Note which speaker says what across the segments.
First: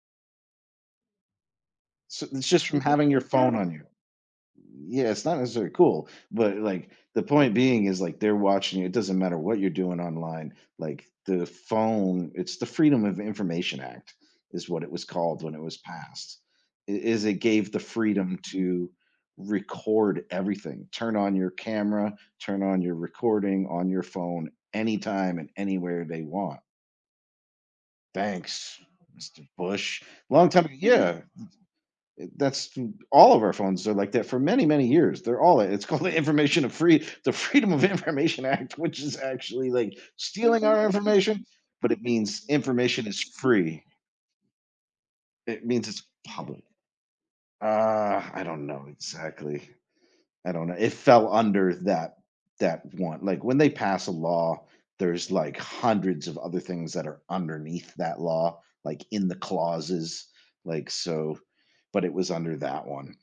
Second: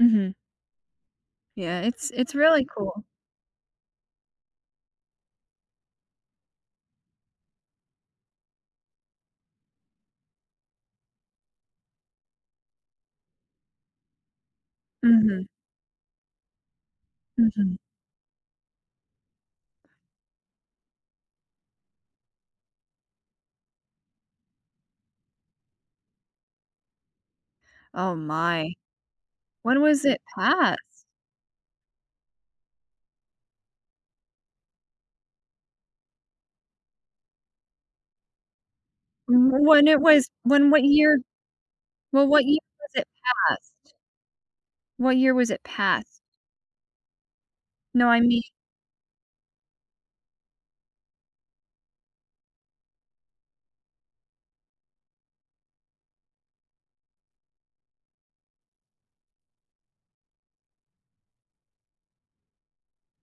Speaker 1: Mhm. Yeah, it's
Speaker 2: So,
Speaker 1: it's
Speaker 2: it's
Speaker 1: really
Speaker 2: just from
Speaker 1: cool.
Speaker 2: having your phone on you yeah, it's not necessarily cool, but like, the point being is, like, they're watching you, it doesn't matter what you're doing online, like, the phone it's the Freedom of Information Act is what it was called
Speaker 1: Mhm.
Speaker 2: when it was passed, it is it gave
Speaker 1: Mhm.
Speaker 2: the freedom to record everything, turn on your camera, turn on your recording on your phone anytime, and anywhere they want.
Speaker 1: Oh my,
Speaker 2: Thanks, Mr.
Speaker 1: when
Speaker 2: Bush,
Speaker 1: was it
Speaker 2: long time
Speaker 1: passed?
Speaker 2: yeah, m th to that's all of our phones are like that for many, many years, they're all it's called the Information of the Freedom of Information Act, which is actually,
Speaker 1: When
Speaker 2: like,
Speaker 1: it was
Speaker 2: stealing
Speaker 1: when what
Speaker 2: our
Speaker 1: year?
Speaker 2: information, but it
Speaker 1: Well, what
Speaker 2: means
Speaker 1: year was it
Speaker 2: information is free.
Speaker 1: passed? What year was it
Speaker 2: It means it's
Speaker 1: passed?
Speaker 2: public,
Speaker 1: No, I
Speaker 2: uh, I
Speaker 1: mean
Speaker 2: don't know exactly, I don't know it fell under that that one, like when they pass a law, there's like hundreds of other things that are underneath that law, like in the clauses, like, so, but it was under that one.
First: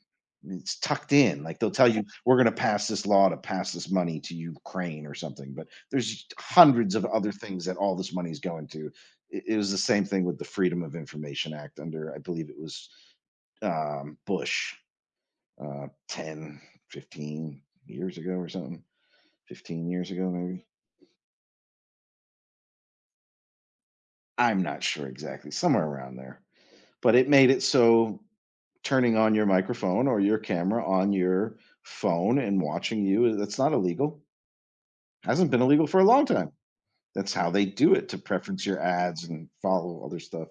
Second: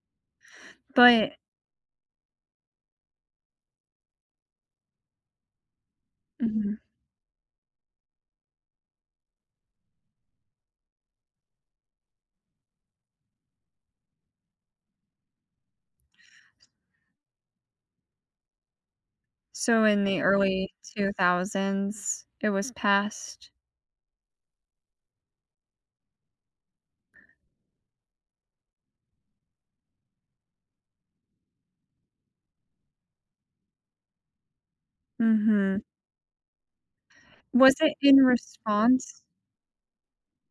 Speaker 2: It's tucked
Speaker 1: But
Speaker 2: in like they'll tell you we're going to pass this law to pass this money to Ukraine or something, but there's us
Speaker 1: Mhm.
Speaker 2: hundreds of other things that all this money is going to, i it was the same thing with the Freedom of Information Act under, I believe it was, um, Bush, uh, 10, 15 years ago or something,
Speaker 1: So,
Speaker 2: 15
Speaker 1: in
Speaker 2: years
Speaker 1: the
Speaker 2: ago maybe.
Speaker 1: early 2000s, it was passed.
Speaker 2: I'm not sure exactly, somewhere around there, but it made it so, turning on your microphone, or your camera on your phone, and watching you, it's not illegal. Hasn't been
Speaker 1: Mhm.
Speaker 2: illegal for a long time, that's how they
Speaker 1: Was it
Speaker 2: do it,
Speaker 1: in
Speaker 2: to preference your
Speaker 1: response?
Speaker 2: ads, and follow other stuff.